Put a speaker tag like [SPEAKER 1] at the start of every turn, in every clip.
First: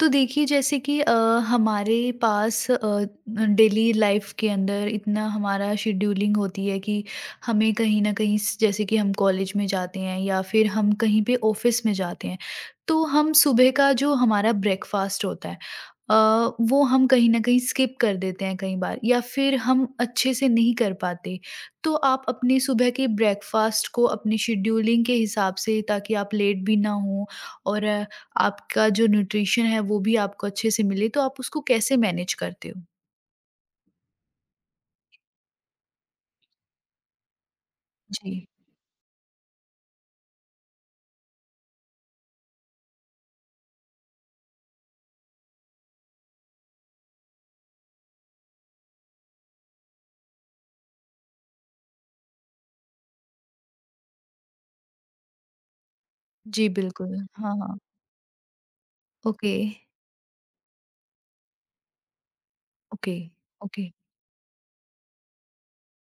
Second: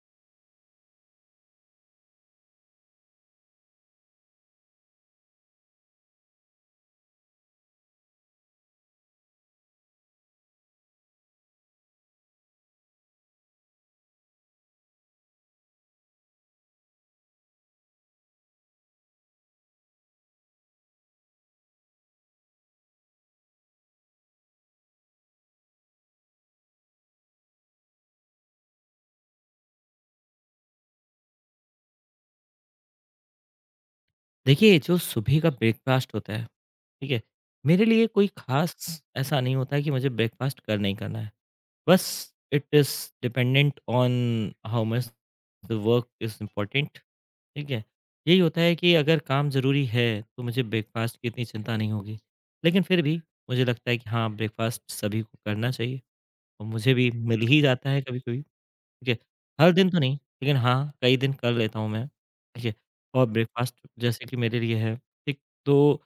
[SPEAKER 1] तो देखिए जैसे कि हमारे पास डेली लाइफ के अंदर इतना हमारा शेड्यूलिंग होती है कि हमें कहीं ना कहीं जैसे कि हम कॉलेज में जाते हैं या फिर हम कहीं पे ऑफिस में जाते हैं तो हम सुबह का जो हमारा ब्रेकफास्ट होता है अ, वो हम कहीं ना कहीं स्किप कर देते हैं कई बार या फिर हम अच्छे से नहीं कर पाते। तो आप अपने सुबह के ब्रेकफास्ट को अपने शेड्यूलिंग के हिसाब से ताकि आप लेट भी ना हो और आपका जो न्यूट्रिशन है वो भी आपको अच्छे से मिले, तो आप उसको कैसे मैनेज करते हो?
[SPEAKER 2] देखिए, जो सुबह का ब्रेकफ़ास्ट होता है, ठीक है? मेरे लिए कोई
[SPEAKER 1] जी।
[SPEAKER 2] ख़ास ऐसा नहीं होता है कि मुझे ब्रेकफ़ास्ट करना ही करना है। बस it is dependent on how much the work is important, ठीक है? यही होता है कि अगर काम ज़रूरी है, तो मुझे ब्रेकफ़ास्ट की इतनी चिंता नहीं होगी। लेकिन फिर भी मुझे लगता है कि हाँ, ब्रेकफ़ास्ट सभी को करना चाहिए और
[SPEAKER 1] जी,
[SPEAKER 2] मुझे भी
[SPEAKER 1] बिल्कुल।
[SPEAKER 2] मिल
[SPEAKER 1] हाँ,
[SPEAKER 2] ही
[SPEAKER 1] हाँ।
[SPEAKER 2] जाता है कभी-कभी। ठीक है,
[SPEAKER 1] ओके,
[SPEAKER 2] हर दिन तो नहीं, लेकिन हाँ, कई दिन कर लेता हूँ मैं, ठीक है।
[SPEAKER 1] ओके,
[SPEAKER 2] और ब्रेकफ़ास्ट
[SPEAKER 1] ओके।
[SPEAKER 2] जैसे कि मेरे लिए है, ठीक, तो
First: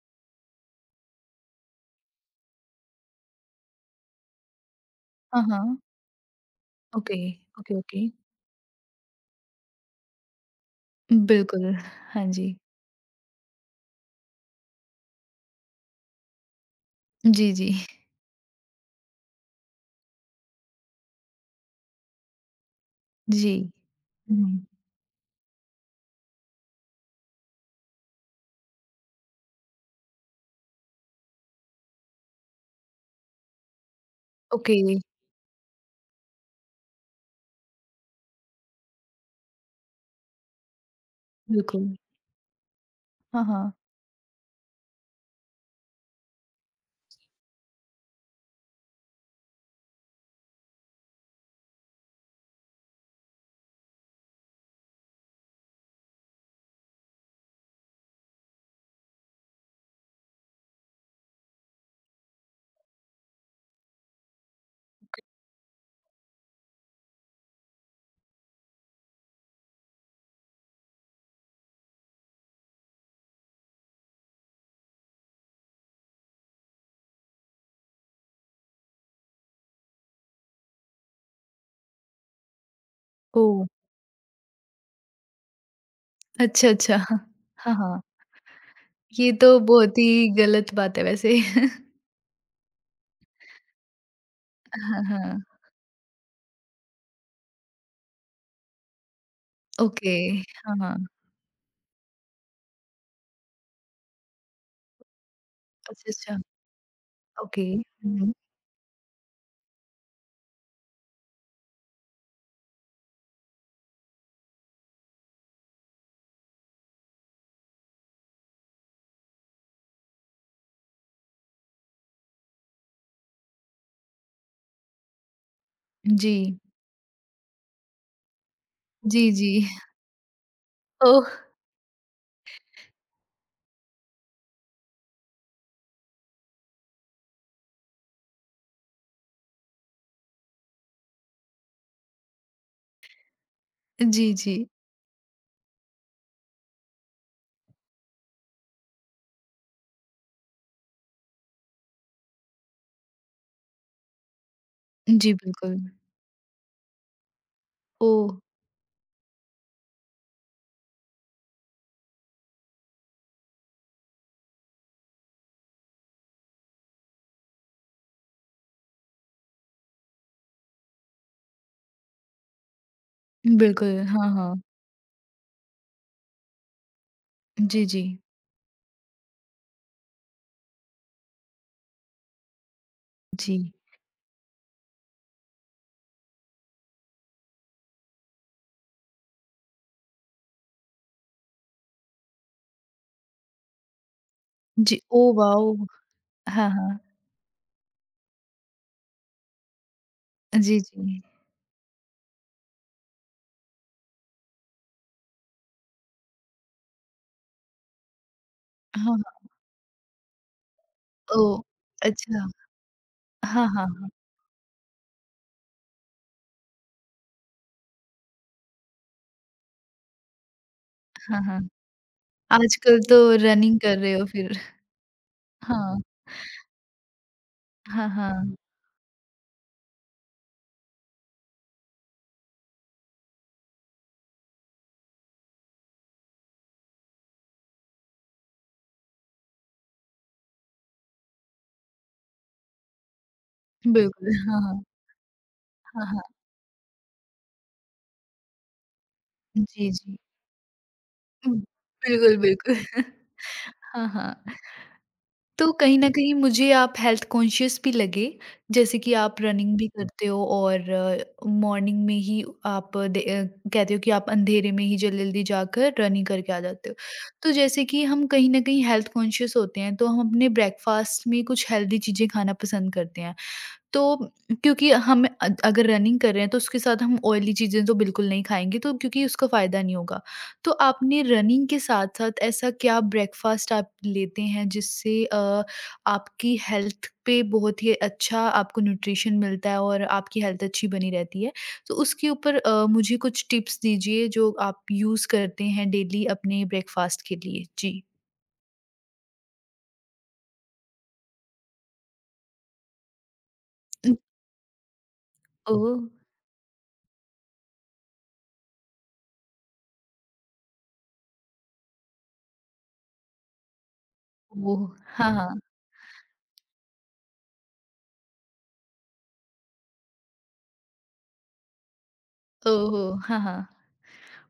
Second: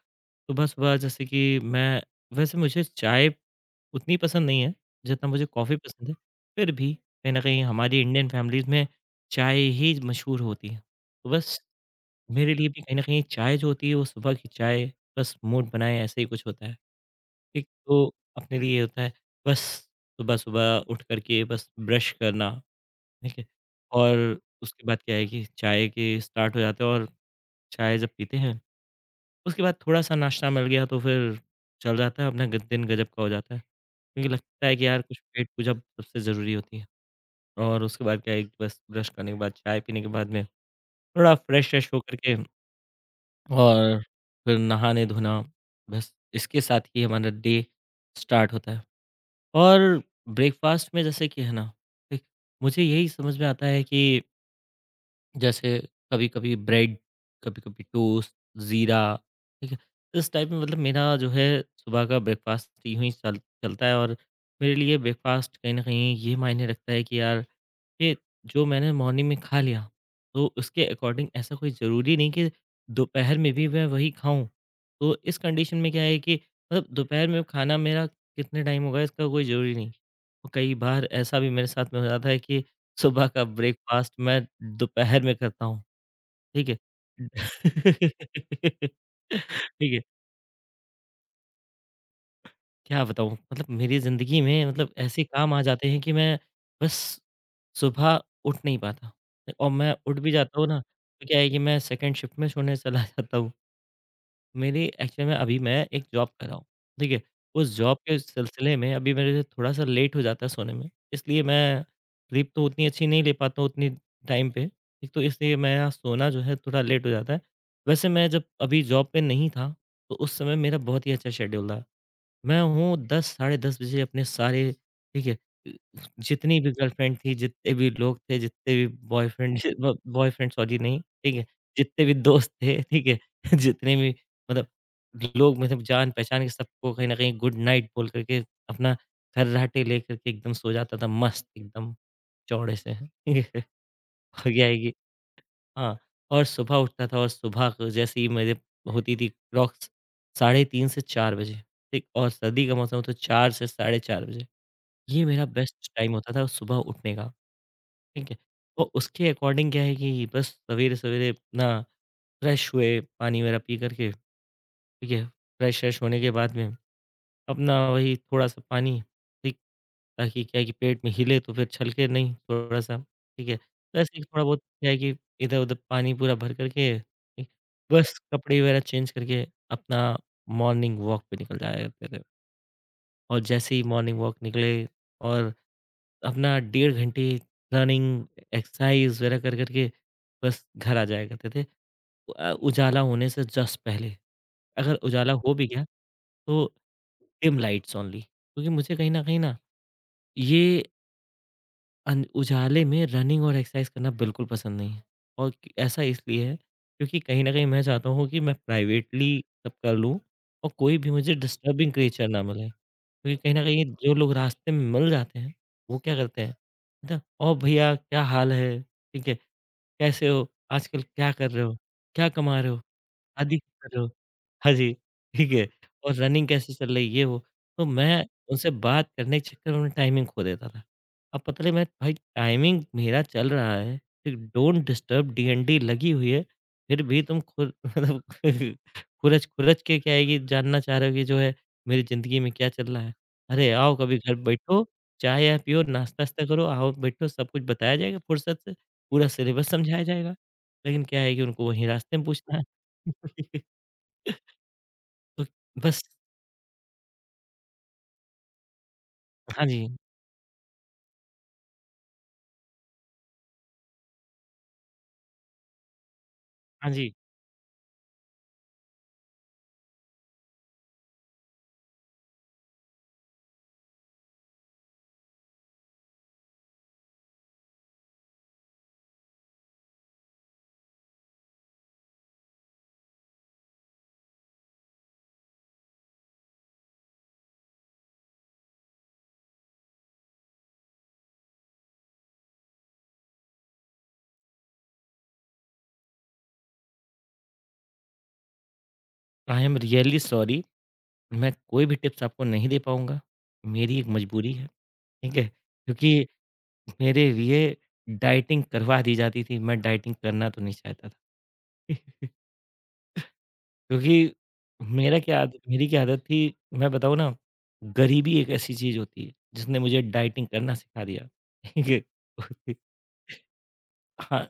[SPEAKER 2] सुबह-सुबह जैसे कि मैं वैसे मुझे चाय उतनी पसंद नहीं है, जितना
[SPEAKER 1] हाँ,
[SPEAKER 2] मुझे कॉफ़ी
[SPEAKER 1] हाँ।
[SPEAKER 2] पसंद है, फिर भी
[SPEAKER 1] ओके,
[SPEAKER 2] कहीं न कहीं
[SPEAKER 1] ओके, ओके।
[SPEAKER 2] हमारी इंडियन फ़ैमिलीज़ में चाय ही मशहूर होती है। तो बस
[SPEAKER 1] बिल्कुल, हाँ
[SPEAKER 2] मेरे
[SPEAKER 1] जी।
[SPEAKER 2] लिए भी कहीं न कहीं चाय जो होती है, वो सुबह की चाय बस मूड बनाए ऐसे ही कुछ होता है,
[SPEAKER 1] जी,
[SPEAKER 2] ठीक।
[SPEAKER 1] जी,
[SPEAKER 2] तो अपने लिए ये होता है, बस सुबह-सुबह उठ कर के बस ब्रश करना ठीक है?
[SPEAKER 1] जी।
[SPEAKER 2] और
[SPEAKER 1] हुँ,
[SPEAKER 2] उसके बाद क्या है कि चाय के स्टार्ट हो जाते हैं और चाय जब पीते हैं, उसके बाद थोड़ा-सा नाश्ता मिल गया तो फिर चल जाता है अपना ग दिन गज़ब का हो जाता है। क्योंकि लगता है
[SPEAKER 1] ओके,
[SPEAKER 2] कि यार कुछ पेट पूजा सबसे ज़रूरी होती है और उसके बाद क्या है कि बस ब्रश करने के बाद, चाय पीने के बाद में थोड़ा फ्रेश-व्रेश
[SPEAKER 1] बिल्कुल।
[SPEAKER 2] होकर के
[SPEAKER 1] हाँ, हाँ।
[SPEAKER 2] और फिर नहाने-धोना, बस इसके साथ ही हमारा डे स्टार्ट होता है। और ब्रेकफ़ास्ट में जैसे कि है ना, एक मुझे यही समझ में आता है कि जैसे कभी-कभी ब्रेड, कभी-कभी टोस्ट, जीरा, ठीक है? इस टाइप में मतलब मेरा जो है सुबह का ब्रेकफ़ास्ट यूँ ही चल चलता है और मेरे लिए ब्रेकफ़ास्ट कहीं न कहीं ये मायने रखता है कि यार कि जो मैंने मॉर्निंग में खा लिया तो उसके अकॉर्डिंग ऐसा कोई ज़रूरी नहीं कि दोपहर में भी मैं वही खाऊं। तो इस कंडीशन में क्या है कि मतलब दोपहर में खाना मेरा कितने टाइम होगा इसका कोई ज़रूरी नहीं। और कई बार ऐसा भी मेरे साथ में हो जाता है कि सुबह का
[SPEAKER 1] ओह!
[SPEAKER 2] ब्रेकफास्ट मैं दोपहर में करता हूँ।
[SPEAKER 1] अच्छा,
[SPEAKER 2] ठीक है।
[SPEAKER 1] अच्छा। हाँ, हाँ। ये तो
[SPEAKER 2] ठीक
[SPEAKER 1] बहुत
[SPEAKER 2] है।
[SPEAKER 1] ही गलत बात है वैसे।
[SPEAKER 2] क्या बताऊँ? मतलब मेरी ज़िंदगी में मतलब
[SPEAKER 1] हाँ,
[SPEAKER 2] ऐसे
[SPEAKER 1] हाँ।
[SPEAKER 2] काम आ जाते हैं कि मैं बस सुबह उठ नहीं पाता और मैं
[SPEAKER 1] ओके,
[SPEAKER 2] उठ भी जाता हूँ
[SPEAKER 1] हाँ,
[SPEAKER 2] ना,
[SPEAKER 1] हाँ।
[SPEAKER 2] तो क्या है कि मैं सेकंड शिफ्ट में सोने चला जाता हूँ। मेरी एक्चुअल में अभी मैं एक
[SPEAKER 1] अच्छा,
[SPEAKER 2] जॉब
[SPEAKER 1] अच्छा।
[SPEAKER 2] कर रहा हूँ, ठीक है?
[SPEAKER 1] ओके।
[SPEAKER 2] उस जॉब के
[SPEAKER 1] हुँ, हुँ।
[SPEAKER 2] सिलसिले में अभी मेरे थोड़ा-सा लेट हो जाता है सोने में, इसलिए मैं स्लीप तो उतनी अच्छी नहीं ले पाता हूँ उतनी टाइम पे, एक तो इसलिए मेरा सोना जो है थोड़ा लेट हो जाता है। वैसे मैं जब अभी जॉब पे नहीं था, तो उस समय मेरा बहुत ही अच्छा शेड्यूल था। मैं हूँ 10 साढ़े 10 बजे अपने सारे ठीक है,
[SPEAKER 1] जी।
[SPEAKER 2] जितनी भी गर्लफ्रेंड थी, जितने भी लोग थे, जितने भी
[SPEAKER 1] जी, जी।
[SPEAKER 2] बॉयफ्रेंड ब बॉयफ्रेंड सॉरी नहीं,
[SPEAKER 1] ओह!
[SPEAKER 2] ठीक है, जितने भी दोस्त थे, ठीक है, जितने भी मतलब लोग मतलब जान-पहचान के सबको कहीं न कहीं गुड नाइट बोल कर के अपना खर्राटे लेकर के एकदम सो जाता था मस्त एकदम चौड़े से।
[SPEAKER 1] जी,
[SPEAKER 2] हो
[SPEAKER 1] जी।
[SPEAKER 2] गया है कि हाँ, और सुबह उठता था और सुबह को जैसे ही मेरे होती थी क्लॉक्स 3:30 बजे से 4 बजे, ठीक? और सर्दी का मौसम हो तो 4 से साढ़े 4 बजे, ये
[SPEAKER 1] जी,
[SPEAKER 2] मेरा
[SPEAKER 1] बिल्कुल।
[SPEAKER 2] बेस्ट टाइम होता था सुबह उठने का,
[SPEAKER 1] ओह!
[SPEAKER 2] ठीक है? और उसके अकॉर्डिंग क्या है कि बस सवेरे-सवेरे अपना फ्रेश हुए, पानी वगैरह पी कर के, ठीक है? फ्रेश-व्रेश होने के बाद में अपना वही थोड़ा-सा पानी, ठीक, ताकि क्या है कि पेट में हिले तो फिर छलके नहीं थोड़ा-सा, ठीक है।
[SPEAKER 1] बिल्कुल,
[SPEAKER 2] तो ऐसे ही
[SPEAKER 1] हाँ,
[SPEAKER 2] थोड़ा
[SPEAKER 1] हाँ।
[SPEAKER 2] बहुत क्या है कि इधर-उधर पानी पूरा भर कर के, ठीक,
[SPEAKER 1] जी, जी।
[SPEAKER 2] बस कपड़े वगैरह चेंज करके अपना मॉर्निंग वॉक पे निकल जाया करते थे। और
[SPEAKER 1] जी।
[SPEAKER 2] जैसे ही मॉर्निंग वॉक निकले और अपना 1.5 घंटे रनिंग, एक्सरसाइज वगैरह कर कर के बस घर आ जाया करते थे। तो उजाला होने से जस्ट पहले, अगर
[SPEAKER 1] जी, ओह
[SPEAKER 2] उजाला हो भी
[SPEAKER 1] वाओ!
[SPEAKER 2] गया तो
[SPEAKER 1] हाँ, हाँ।
[SPEAKER 2] Dim lights only. क्योंकि मुझे कहीं न कहीं ना
[SPEAKER 1] जी,
[SPEAKER 2] ये
[SPEAKER 1] जी।
[SPEAKER 2] उजाले में रनिंग और एक्सरसाइज करना बिल्कुल पसंद नहीं है और ऐसा इसलिए है क्योंकि कहीं ना कहीं मैं चाहता हूँ कि मैं
[SPEAKER 1] हाँ,
[SPEAKER 2] प्राइवेटली
[SPEAKER 1] हाँ।
[SPEAKER 2] सब कर लूँ और कोई भी मुझे
[SPEAKER 1] ओह!
[SPEAKER 2] डिस्टर्बिंग क्रिएचर ना
[SPEAKER 1] अच्छा।
[SPEAKER 2] मिले। क्योंकि कहीं ना
[SPEAKER 1] हाँ,
[SPEAKER 2] कहीं
[SPEAKER 1] हाँ, हाँ।
[SPEAKER 2] जो लोग रास्ते में मिल जाते हैं वो क्या करते हैं ना और भैया क्या हाल है ठीक है कैसे हो आजकल क्या
[SPEAKER 1] हाँ,
[SPEAKER 2] कर
[SPEAKER 1] हाँ।
[SPEAKER 2] रहे हो क्या कमा रहे हो
[SPEAKER 1] आजकल तो
[SPEAKER 2] शादी
[SPEAKER 1] रनिंग कर
[SPEAKER 2] करो।
[SPEAKER 1] रहे हो फिर।
[SPEAKER 2] हाँ जी, ठीक है
[SPEAKER 1] हाँ।
[SPEAKER 2] और रनिंग कैसे चल रही ये वो। तो
[SPEAKER 1] हाँ,
[SPEAKER 2] मैं
[SPEAKER 1] हाँ।
[SPEAKER 2] उनसे बात करने के चक्कर में टाइमिंग खो देता था। अब पता नहीं मैं भाई टाइमिंग मेरा चल रहा है, एक डोंट डिस्टर्ब DND लगी हुई है, फिर भी तुम खुर मतलब खुरच-खुरच के क्या है कि जानना चाह रहे हो कि जो है मेरी ज़िंदगी में क्या चल रहा है। अरे आओ कभी
[SPEAKER 1] बिल्कुल,
[SPEAKER 2] घर
[SPEAKER 1] हाँ, हाँ।
[SPEAKER 2] बैठो, चाय-वाय पियो,
[SPEAKER 1] हाँ, हाँ।
[SPEAKER 2] नाश्ता-वास्ता करो, आओ बैठो सब कुछ बताया जाएगा फुर्सत से, पूरा सिलेबस
[SPEAKER 1] जी,
[SPEAKER 2] समझाया
[SPEAKER 1] जी।
[SPEAKER 2] जाएगा। लेकिन क्या है कि
[SPEAKER 1] हुँ।
[SPEAKER 2] उनको वहीं रास्ते में
[SPEAKER 1] बिल्कुल,
[SPEAKER 2] पूछना है।
[SPEAKER 1] बिल्कुल। हाँ, हाँ।
[SPEAKER 2] तो
[SPEAKER 1] तो कहीं
[SPEAKER 2] बस
[SPEAKER 1] न कहीं मुझे आप हेल्थ कॉन्शियस भी लगे, जैसे कि आप
[SPEAKER 2] हाँ
[SPEAKER 1] रनिंग भी
[SPEAKER 2] जी,
[SPEAKER 1] हुँ। करते हो और मॉर्निंग में ही आप दे कहते हो कि आप अंधेरे में ही जल्दी-जल्दी जाकर रनिंग करके आ जाते
[SPEAKER 2] हाँ
[SPEAKER 1] हो।
[SPEAKER 2] जी।
[SPEAKER 1] तो जैसे कि हम कहीं न कहीं हेल्थ कॉन्शियस होते हैं, तो हम अपने ब्रेकफ़ास्ट में कुछ हेल्दी चीज़ें खाना पसंद करते हैं। तो क्योंकि हम अगर रनिंग कर रहे हैं तो उसके साथ हम ऑयली चीज़ें तो बिल्कुल नहीं खाएँगे तो क्योंकि उसका फ़ायदा नहीं होगा। तो आपने रनिंग के साथ-साथ ऐसा क्या ब्रेकफ़ास्ट आप लेते हैं जिससे आपकी हेल्थ पे बहुत ही अच्छा आपको न्यूट्रिशन मिलता है और आपकी हेल्थ अच्छी बनी रहती है? तो उसके ऊपर मुझे कुछ टिप्स दीजिए जो आप यूज़ करते हैं डेली अपने ब्रेकफ़ास्ट के लिए? जी।
[SPEAKER 2] आई एम रियली सॉरी, मैं कोई भी टिप्स आपको नहीं दे पाऊँगा। मेरी एक मजबूरी है, ठीक है?
[SPEAKER 1] ओह!
[SPEAKER 2] क्योंकि मेरे लिए डाइटिंग करवा दी जाती थी, मैं डाइटिंग करना तो नहीं चाहता था। क्योंकि
[SPEAKER 1] ओह!
[SPEAKER 2] मेरा
[SPEAKER 1] हाँ,
[SPEAKER 2] क्या आद
[SPEAKER 1] हाँ।
[SPEAKER 2] मेरी क्या आदत थी, मैं बताऊँ ना, गरीबी एक ऐसी चीज़ होती है, जिसने मुझे डाइटिंग करना सिखा दिया। ठीक है?
[SPEAKER 1] ओह हो! हाँ, हाँ।
[SPEAKER 2] हाँ,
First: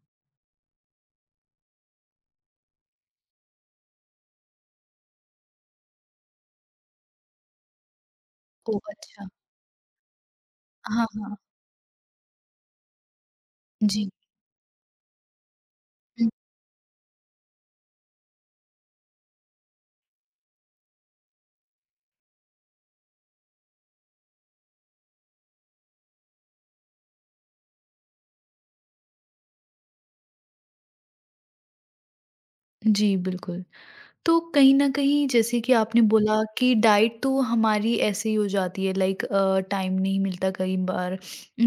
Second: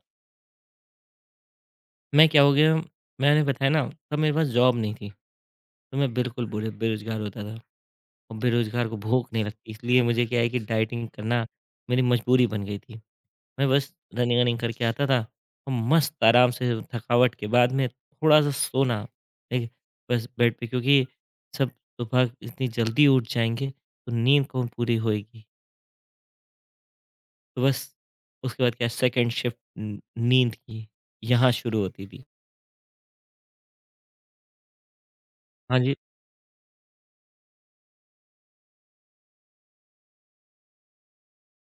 [SPEAKER 2] मैं क्या हो गया, मैंने बताया ना, तब मेरे पास जॉब नहीं थी। तो मैं बिल्कुल बुरे बेरोज़गार होता था और
[SPEAKER 1] ओह!
[SPEAKER 2] बेरोज़गार को
[SPEAKER 1] अच्छा।
[SPEAKER 2] भूख नहीं लगती, इसलिए मुझे क्या है कि
[SPEAKER 1] हाँ,
[SPEAKER 2] डाइटिंग
[SPEAKER 1] हाँ।
[SPEAKER 2] करना मेरी मजबूरी बन गई थी। मैं बस
[SPEAKER 1] जी,
[SPEAKER 2] रनिंग-वनिंग करके आता था और मस्त
[SPEAKER 1] हुँ।
[SPEAKER 2] आराम से थकावट के बाद में थोड़ा-सा सोना, ठीक है? बस बेड पे क्योंकि सब सुबह इतनी जल्दी उठ जाएँगे तो नींद कौन पूरी होएगी। तो बस उसके बाद क्या सेकंड शिफ्ट न नींद की यहाँ शुरू होती थी।
[SPEAKER 1] जी, बिल्कुल। तो कहीं न कहीं जैसे कि
[SPEAKER 2] हाँ जी।
[SPEAKER 1] आपने बोला कि डाइट तो हमारी ऐसे ही हो जाती है लाइक टाइम नहीं मिलता कई बार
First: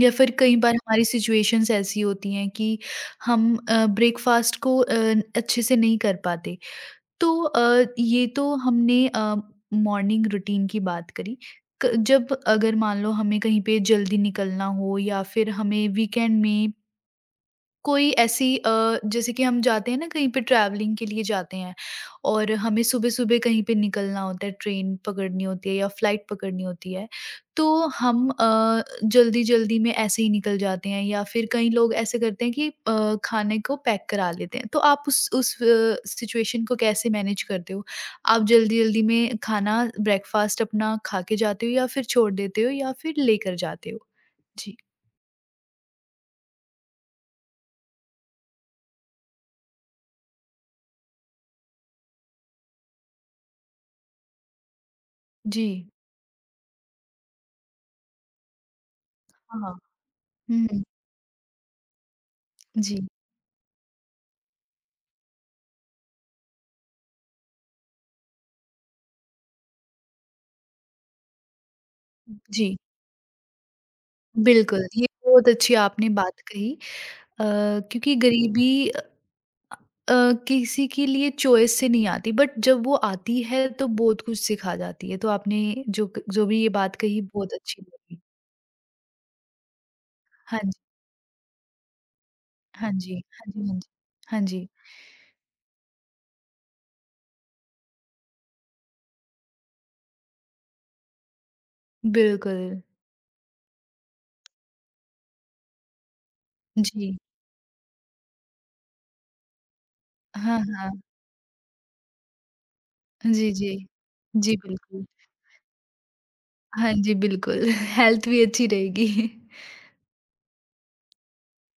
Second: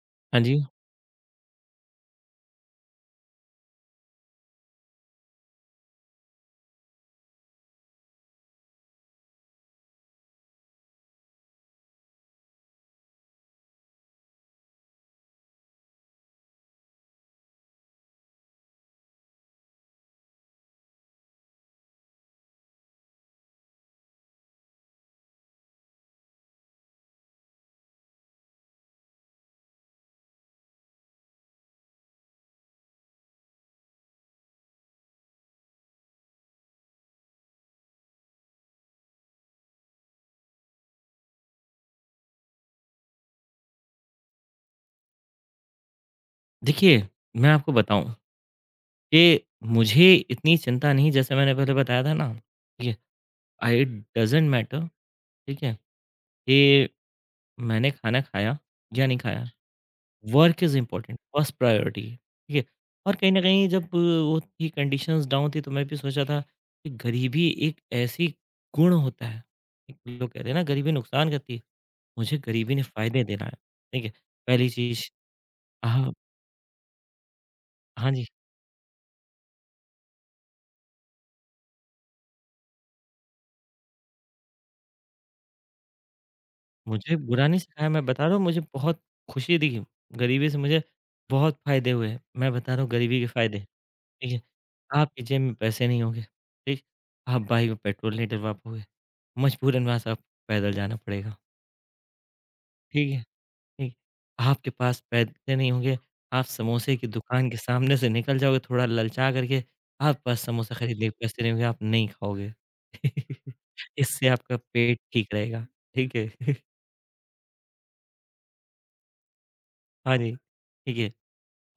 [SPEAKER 1] या फिर
[SPEAKER 2] हाँ
[SPEAKER 1] कई
[SPEAKER 2] जी।
[SPEAKER 1] बार हमारी सिचुएशंस ऐसी होती हैं कि हम ब्रेकफ़ास्ट को अच्छे से नहीं कर पाते। तो ये तो हमने मॉर्निंग रूटीन की बात करी। क जब अगर मान लो हमें कहीं पे जल्दी निकलना हो या फिर हमें वीकेंड में कोई ऐसी जैसे कि हम जाते हैं ना कहीं पे ट्रैवलिंग के लिए जाते हैं और हमें सुबह-सुबह कहीं पे निकलना होता है, ट्रेन पकड़नी होती है या फ्लाइट पकड़नी होती है, तो हम जल्दी-जल्दी में ऐसे ही निकल जाते हैं या फिर कई लोग ऐसे करते हैं कि खाने को पैक करा लेते हैं। तो आप उस सिचुएशन को कैसे मैनेज करते हो? आप जल्दी-जल्दी में खाना ब्रेकफ़ास्ट अपना खा के जाते हो या फिर छोड़ देते हो या फिर लेकर जाते हो? जी।
[SPEAKER 2] देखिए, मैं आपको बताऊँ कि मुझे इतनी चिंता नहीं जैसे मैंने पहले बताया था ना, ठीक है? आई डज़न्ट मैटर, ठीक
[SPEAKER 1] जी।
[SPEAKER 2] है? कि मैंने खाना खाया या नहीं खाया,
[SPEAKER 1] हाँ, हाँ। हुँ,
[SPEAKER 2] work is
[SPEAKER 1] hmm.
[SPEAKER 2] Important, first priority, ठीक है?
[SPEAKER 1] जी।
[SPEAKER 2] और कहीं न कहीं जब वो थी कंडीशंस डाउन थी तो मैं भी सोचा था कि गरीबी एक ऐसी गुण होता है, एक लोग कहते हैं ना गरीबी नुकसान करती है, मुझे गरीबी
[SPEAKER 1] जी।
[SPEAKER 2] ने फ़ायदे देना है, ठीक है? पहली
[SPEAKER 1] बिल्कुल, ये
[SPEAKER 2] चीज़,
[SPEAKER 1] बहुत अच्छी आपने
[SPEAKER 2] हाँ,
[SPEAKER 1] बात कही अ,
[SPEAKER 2] हाँ
[SPEAKER 1] क्योंकि
[SPEAKER 2] जी।
[SPEAKER 1] गरीबी अ, किसी के लिए चॉइस से नहीं आती बट जब वो आती है तो बहुत कुछ सिखा जाती है। तो आपने जो क जो भी ये बात
[SPEAKER 2] मुझे
[SPEAKER 1] कही
[SPEAKER 2] बुरा
[SPEAKER 1] बहुत
[SPEAKER 2] नहीं
[SPEAKER 1] अच्छी
[SPEAKER 2] सिखाया, मैं
[SPEAKER 1] लगी।
[SPEAKER 2] बता रहा हूँ मुझे बहुत खुशी दिखी, गरीबी से
[SPEAKER 1] हाँ जी,
[SPEAKER 2] मुझे बहुत फ़ायदे हुए। मैं बता रहा हूँ
[SPEAKER 1] हाँ
[SPEAKER 2] गरीबी
[SPEAKER 1] जी,
[SPEAKER 2] के
[SPEAKER 1] हाँ
[SPEAKER 2] फ़ायदे,
[SPEAKER 1] जी, हाँ जी।
[SPEAKER 2] ठीक है?
[SPEAKER 1] हाँ जी,
[SPEAKER 2] आपकी जेब में पैसे नहीं होंगे, ठीक? आप बाइक में पेट्रोल नहीं डलवा पाओगे, मजबूरन वहाँ से आपको पैदल जाना पड़ेगा,
[SPEAKER 1] बिल्कुल।
[SPEAKER 2] ठीक है? ठीक, आपके पास पैसे नहीं होंगे, आप समोसे की
[SPEAKER 1] जी,
[SPEAKER 2] दुकान के सामने से निकल जाओगे थोड़ा ललचा करके, आपके पास
[SPEAKER 1] हाँ,
[SPEAKER 2] समोसा
[SPEAKER 1] हाँ।
[SPEAKER 2] खरीदने के पैसे नहीं होंगे, आप नहीं खाओगे।
[SPEAKER 1] जी, जी।
[SPEAKER 2] इससे
[SPEAKER 1] जी,
[SPEAKER 2] आपका पेट
[SPEAKER 1] बिल्कुल।
[SPEAKER 2] ठीक रहेगा, ठीक है?
[SPEAKER 1] हाँ जी, बिल्कुल। हेल्थ भी अच्छी रहेगी।
[SPEAKER 2] हाँ जी, ठीक है।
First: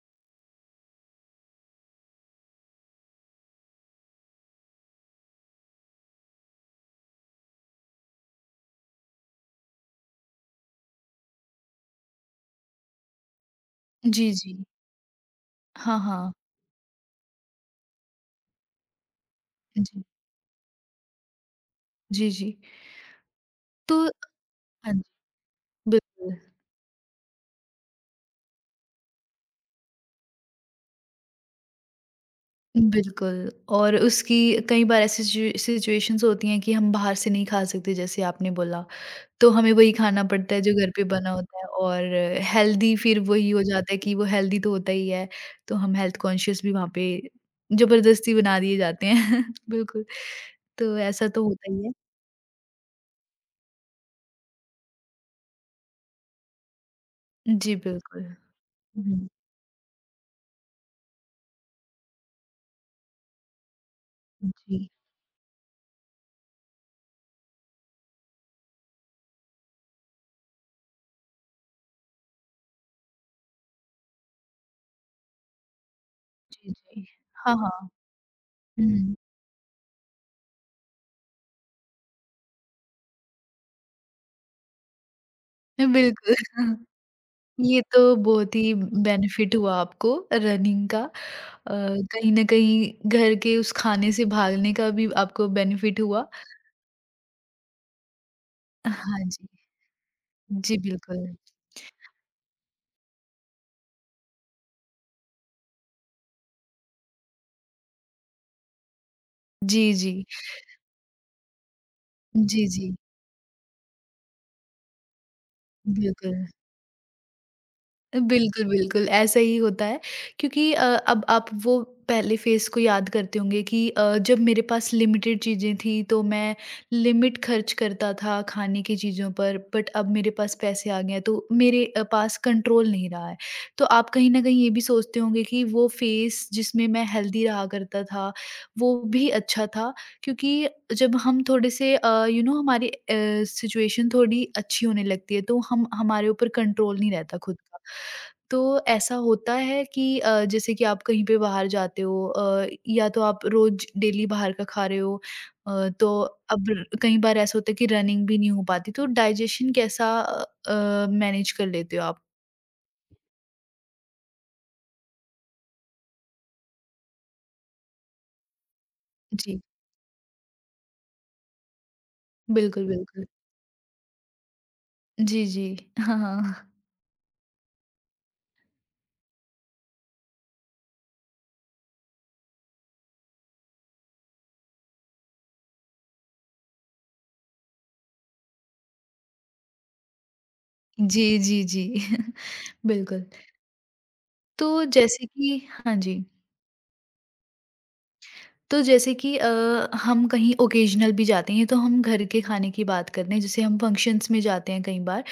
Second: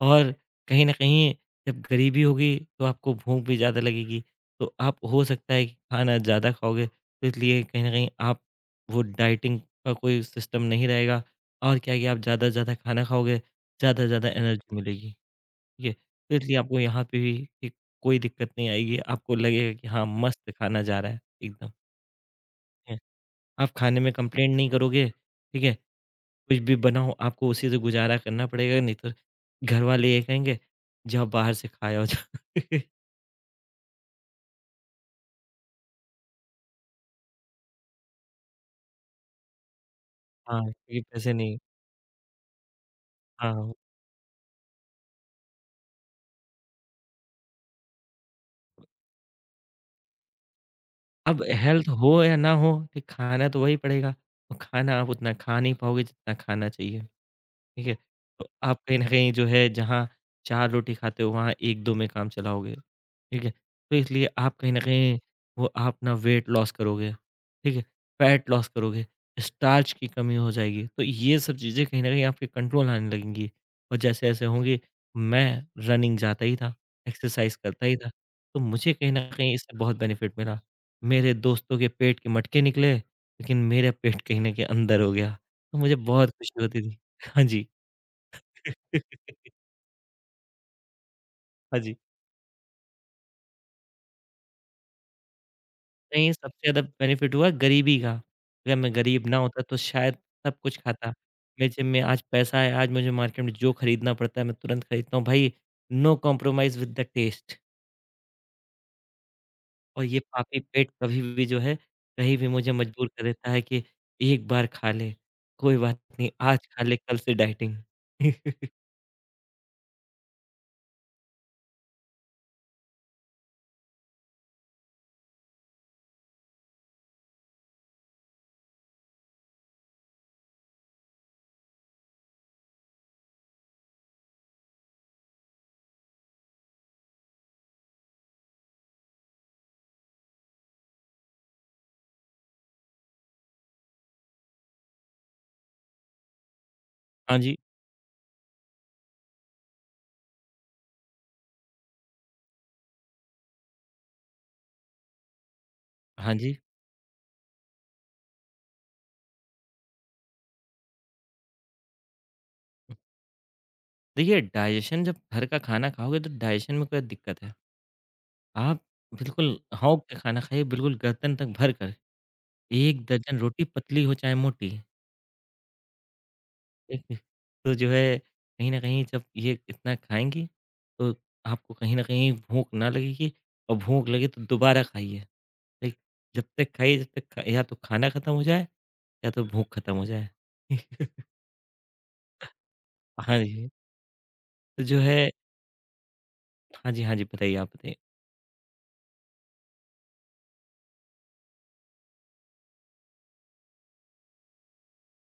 [SPEAKER 2] और कहीं न कहीं जब गरीबी होगी तो आपको भूख भी ज़्यादा लगेगी, तो आप हो सकता है कि खाना ज़्यादा खाओगे, तो इसलिए कहीं न कहीं आप वो डाइटिंग का कोई सिस्टम नहीं रहेगा और क्या है कि आप ज़्यादा से ज़्यादा खाना खाओगे, ज़्यादा से ज़्यादा
[SPEAKER 1] जी, जी।
[SPEAKER 2] एनर्जी मिलेगी, ठीक है?
[SPEAKER 1] हाँ, हाँ।
[SPEAKER 2] तो इसलिए आपको यहाँ पे भी एक कोई दिक्कत नहीं आएगी, आपको लगेगा कि
[SPEAKER 1] जी,
[SPEAKER 2] हाँ, मस्त खाना जा रहा है एकदम, ठीक
[SPEAKER 1] जी, जी।
[SPEAKER 2] है? आप
[SPEAKER 1] तो
[SPEAKER 2] खाने में कंप्लेंट नहीं
[SPEAKER 1] हाँ जी,
[SPEAKER 2] करोगे, ठीक है?
[SPEAKER 1] बिल्कुल।
[SPEAKER 2] कुछ भी बनाओ आपको उसी से गुज़ारा करना पड़ेगा नहीं तो घर वाले ये कहेंगे जाओ बाहर से खा आओ जाओ।
[SPEAKER 1] बिल्कुल, और उसकी कई बार ऐसी सिचुएशंस होती हैं कि हम बाहर से नहीं खा सकते जैसे आपने बोला, तो हमें वही खाना पड़ता है
[SPEAKER 2] हाँ,
[SPEAKER 1] जो घर
[SPEAKER 2] क्योंकि
[SPEAKER 1] पे बना
[SPEAKER 2] पैसे नहीं।
[SPEAKER 1] होता है और हेल्दी फिर वही हो
[SPEAKER 2] हाँ,
[SPEAKER 1] जाता है कि वो हेल्दी तो होता ही है, तो हम हेल्थ कॉन्शियस भी वहाँ पे ज़बरदस्ती बना दिए जाते हैं। बिल्कुल, तो ऐसा
[SPEAKER 2] अब
[SPEAKER 1] तो होता ही
[SPEAKER 2] हेल्थ
[SPEAKER 1] है।
[SPEAKER 2] हो या ना हो, ठीक, खाना तो वही पड़ेगा और खाना आप उतना खा नहीं पाओगे जितना खाना चाहिए।
[SPEAKER 1] जी,
[SPEAKER 2] ठीक है?
[SPEAKER 1] बिल्कुल।
[SPEAKER 2] तो आप कहीं न
[SPEAKER 1] हुँ,
[SPEAKER 2] कहीं जो है जहाँ 4 रोटी खाते हो वहाँ 1-2 में काम चलाओगे, ठीक है? तो इसलिए आप कहीं न
[SPEAKER 1] जी,
[SPEAKER 2] कहीं वो आप ना वेट लॉस करोगे, ठीक है? फैट लॉस करोगे, स्टार्च की कमी हो जाएगी, तो ये सब चीज़ें कहीं न कहीं आपके कंट्रोल आने लगेंगी और जैसे-जैसे होंगी मैं रनिंग जाता ही
[SPEAKER 1] जी,
[SPEAKER 2] था,
[SPEAKER 1] जी।
[SPEAKER 2] एक्सरसाइज़
[SPEAKER 1] हाँ,
[SPEAKER 2] करता
[SPEAKER 1] हाँ।
[SPEAKER 2] ही था, तो मुझे कहीं
[SPEAKER 1] हुँ,
[SPEAKER 2] न कहीं इससे बहुत बेनिफिट मिला। मेरे दोस्तों के पेट के मटके निकले, लेकिन मेरा पेट कहीं न कहीं अंदर हो गया, तो मुझे बहुत
[SPEAKER 1] बिल्कुल।
[SPEAKER 2] खुशी होती थी। हाँ जी।
[SPEAKER 1] ये तो बहुत ही बेनिफिट हुआ आपको रनिंग का,
[SPEAKER 2] हाँ जी।
[SPEAKER 1] कहीं न कहीं घर के उस खाने से भागने का भी आपको बेनिफिट हुआ।
[SPEAKER 2] कहीं सबसे ज़्यादा बेनिफिट हुआ गरीबी का। अगर मैं
[SPEAKER 1] हाँ
[SPEAKER 2] गरीब ना
[SPEAKER 1] जी।
[SPEAKER 2] होता तो शायद सब कुछ
[SPEAKER 1] जी,
[SPEAKER 2] खाता।
[SPEAKER 1] बिल्कुल।
[SPEAKER 2] मेरे जेब में आज पैसा है, आज मुझे मार्केट में जो खरीदना पड़ता है मैं तुरंत खरीदता हूँ भाई, no compromise with the taste.
[SPEAKER 1] जी,
[SPEAKER 2] और ये
[SPEAKER 1] जी।
[SPEAKER 2] पापी पेट कभी भी जो है, कहीं भी
[SPEAKER 1] जी,
[SPEAKER 2] मुझे
[SPEAKER 1] जी।
[SPEAKER 2] मजबूर कर देता है कि एक बार खा ले, कोई बात नहीं
[SPEAKER 1] बिल्कुल।
[SPEAKER 2] आज खा ले कल से डाइटिंग।
[SPEAKER 1] बिल्कुल, बिल्कुल, ऐसा ही होता है क्योंकि अब आप वो पहले फ़ेज़ को याद करते होंगे कि जब मेरे पास लिमिटेड चीज़ें थी तो मैं लिमिट खर्च करता था खाने की चीज़ों पर, बट अब मेरे पास पैसे आ गए हैं तो मेरे पास कंट्रोल नहीं रहा है। तो आप कहीं न कहीं ये भी सोचते होंगे कि वो फ़ेज़ जिसमें मैं हेल्दी रहा करता था, वो भी अच्छा था क्योंकि जब हम थोड़े से यू नो हमारी सिचुएशन थोड़ी अच्छी होने लगती है तो हम हमारे ऊपर कंट्रोल नहीं
[SPEAKER 2] हाँ
[SPEAKER 1] रहता
[SPEAKER 2] जी,
[SPEAKER 1] खुद का। तो ऐसा होता है कि जैसे कि आप कहीं पे बाहर जाते हो, या तो आप रोज़ डेली बाहर का खा रहे हो, तो
[SPEAKER 2] हाँ जी।
[SPEAKER 1] अब कई बार ऐसा होता है कि रनिंग भी नहीं हो पाती तो डाइजेशन कैसा मैनेज कर लेते हो आप?
[SPEAKER 2] देखिए, डाइजेशन जब घर का खाना खाओगे तो डाइजेशन में कोई दिक्कत है। आप बिल्कुल
[SPEAKER 1] जी।
[SPEAKER 2] हौक के खाना खाइए, बिल्कुल गर्दन तक भर कर।
[SPEAKER 1] बिल्कुल,
[SPEAKER 2] 1
[SPEAKER 1] बिल्कुल।
[SPEAKER 2] दर्जन रोटी पतली हो चाहे मोटी,
[SPEAKER 1] जी, जी। हाँ, हाँ।
[SPEAKER 2] ठीक है? तो जो है कहीं न कहीं जब ये इतना खाएँगी, तो आपको कहीं न कहीं भूख ना लगेगी और भूख लगे तो दोबारा खाइए, ठीक? जब तक खाइए जब तक खा या तो खाना खत्म हो जाए या तो भूख खत्म हो जाए।
[SPEAKER 1] जी, जी, जी। बिल्कुल।
[SPEAKER 2] हाँ जी, तो
[SPEAKER 1] तो
[SPEAKER 2] जो
[SPEAKER 1] जैसे
[SPEAKER 2] है
[SPEAKER 1] कि हाँ जी।
[SPEAKER 2] हाँ जी, हाँ जी, बताइए आप बताइए।
[SPEAKER 1] तो जैसे कि हम कहीं ओकेजनल भी जाते हैं तो हम घर के खाने की बात करते हैं, जैसे हम फंक्शंस में जाते हैं कई बार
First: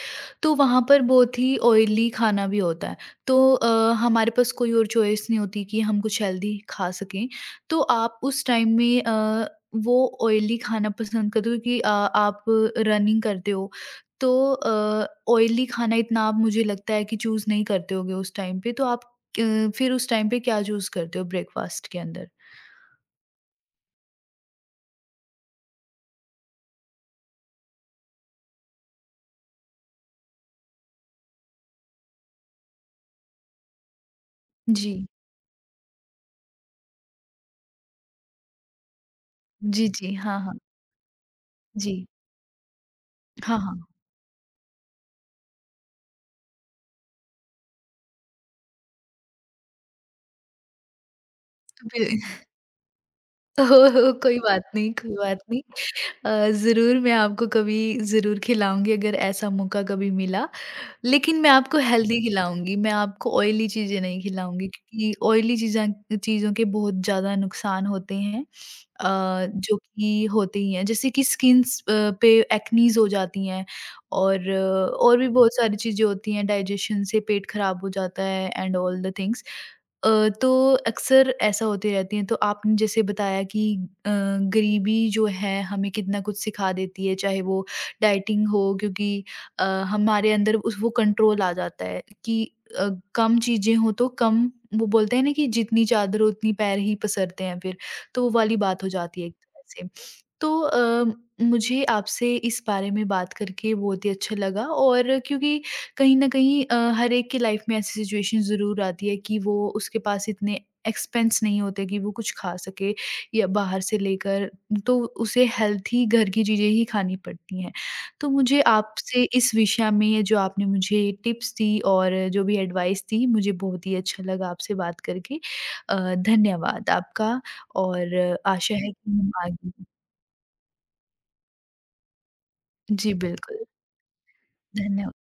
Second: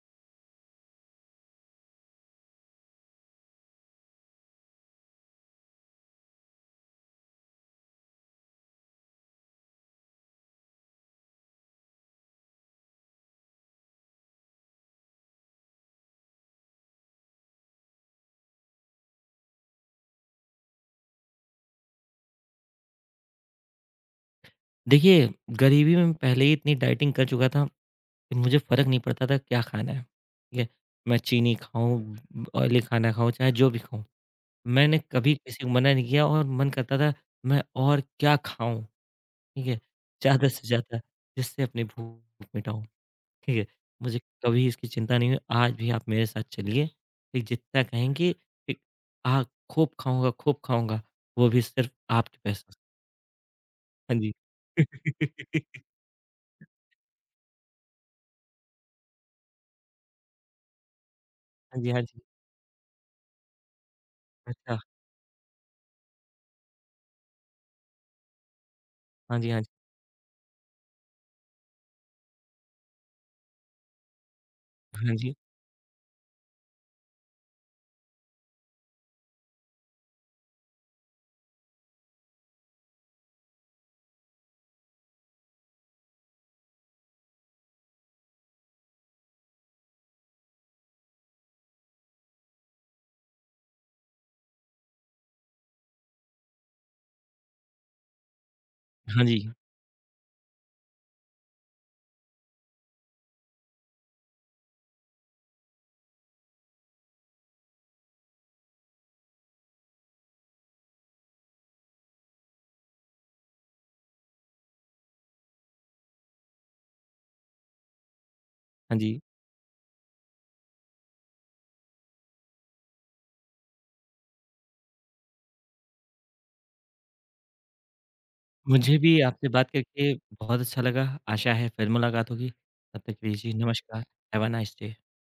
[SPEAKER 1] तो वहाँ पर बहुत ही ऑयली खाना भी होता है, तो हमारे पास कोई और चॉइस नहीं होती कि हम कुछ हेल्दी खा सकें, तो आप उस टाइम में वो ऑयली खाना पसंद करते हो कि आप रनिंग करते हो तो ऑयली खाना इतना आप मुझे लगता है कि चूज नहीं करते होगे उस टाइम पे, तो आप फिर उस टाइम पे क्या चूज करते हो ब्रेकफास्ट के अंदर?
[SPEAKER 2] देखिए, गरीबी में पहले ही इतनी डाइटिंग कर चुका था फिर मुझे फ़र्क नहीं पड़ता था क्या खाना है, ठीक है? मैं चीनी खाऊँ, ऑयली खाना खाऊँ, चाहे जो भी खाऊँ। मैंने
[SPEAKER 1] जी।
[SPEAKER 2] कभी किसी को मना नहीं किया और मन करता था मैं और क्या खाऊँ, ठीक है?
[SPEAKER 1] जी, जी। हाँ,
[SPEAKER 2] ज़्यादा
[SPEAKER 1] हाँ।
[SPEAKER 2] से ज़्यादा जिससे अपनी
[SPEAKER 1] जी।
[SPEAKER 2] भूख मिटाऊँ, ठीक
[SPEAKER 1] हाँ,
[SPEAKER 2] है?
[SPEAKER 1] हाँ।
[SPEAKER 2] मुझे कभी इसकी चिंता नहीं हुई, आज भी आप मेरे साथ चलिए, ठीक जितना कहेंगी ठीक आ खूब खाऊँगा, वो भी
[SPEAKER 1] तो
[SPEAKER 2] सिर्फ़
[SPEAKER 1] फिर
[SPEAKER 2] आपके पैसों से।
[SPEAKER 1] ओह हो!
[SPEAKER 2] हाँ जी।
[SPEAKER 1] कोई बात नहीं, कोई बात नहीं। ज़रूर मैं आपको कभी ज़रूर खिलाऊँगी अगर ऐसा मौका कभी मिला। लेकिन मैं आपको
[SPEAKER 2] हाँ जी, हाँ
[SPEAKER 1] हेल्दी
[SPEAKER 2] जी।
[SPEAKER 1] खिलाऊँगी, मैं आपको ऑयली चीज़ें नहीं खिलाऊँगी
[SPEAKER 2] अच्छा,
[SPEAKER 1] क्योंकि ऑयली चीज़ें चीज़ों के बहुत ज़्यादा नुकसान होते हैं,
[SPEAKER 2] हाँ जी, हाँ जी।
[SPEAKER 1] जो कि होते ही हैं। जैसे कि स्किन्स पे एक्नीज़ हो जाती हैं और
[SPEAKER 2] हाँ
[SPEAKER 1] और भी
[SPEAKER 2] जी,
[SPEAKER 1] बहुत सारी चीज़ें होती हैं, डाइजेशन से पेट खराब हो जाता है एंड ऑल द थिंग्स। अ, तो अक्सर ऐसा होती रहती है, तो आपने जैसे बताया कि गरीबी जो है हमें कितना कुछ सिखा देती है, चाहे वो डाइटिंग हो क्योंकि अ, हमारे अंदर उस वो कंट्रोल आ जाता है कि अ, कम चीज़ें हो तो कम वो बोलते हैं ना कि जितनी चादर हो उतनी पैर ही पसरते हैं फिर, तो वो वाली बात हो जाती
[SPEAKER 2] हाँ
[SPEAKER 1] है एक
[SPEAKER 2] जी,
[SPEAKER 1] तरह से। तो मुझे आपसे इस बारे में बात करके बहुत ही अच्छा लगा और क्योंकि कहीं न कहीं हर एक की लाइफ में ऐसी सिचुएशन ज़रूर आती है कि वो उसके पास इतने एक्सपेंस नहीं होते कि वो कुछ खा सके या बाहर से लेकर, तो उसे हेल्थी घर की चीज़ें ही खानी पड़ती हैं। तो मुझे
[SPEAKER 2] हाँ जी।
[SPEAKER 1] आपसे इस विषय में ये जो आपने मुझे टिप्स दी और जो भी एडवाइस दी मुझे बहुत ही अच्छा लगा आपसे बात करके। धन्यवाद आपका और आशा है
[SPEAKER 2] मुझे
[SPEAKER 1] कि
[SPEAKER 2] भी
[SPEAKER 1] हम
[SPEAKER 2] आपसे बात
[SPEAKER 1] आगे
[SPEAKER 2] करके बहुत अच्छा लगा। आशा है फिर मुलाकात होगी। तब
[SPEAKER 1] जी
[SPEAKER 2] तक के लिए जी
[SPEAKER 1] बिल्कुल,
[SPEAKER 2] नमस्कार। Have a nice day.
[SPEAKER 1] धन्यवाद।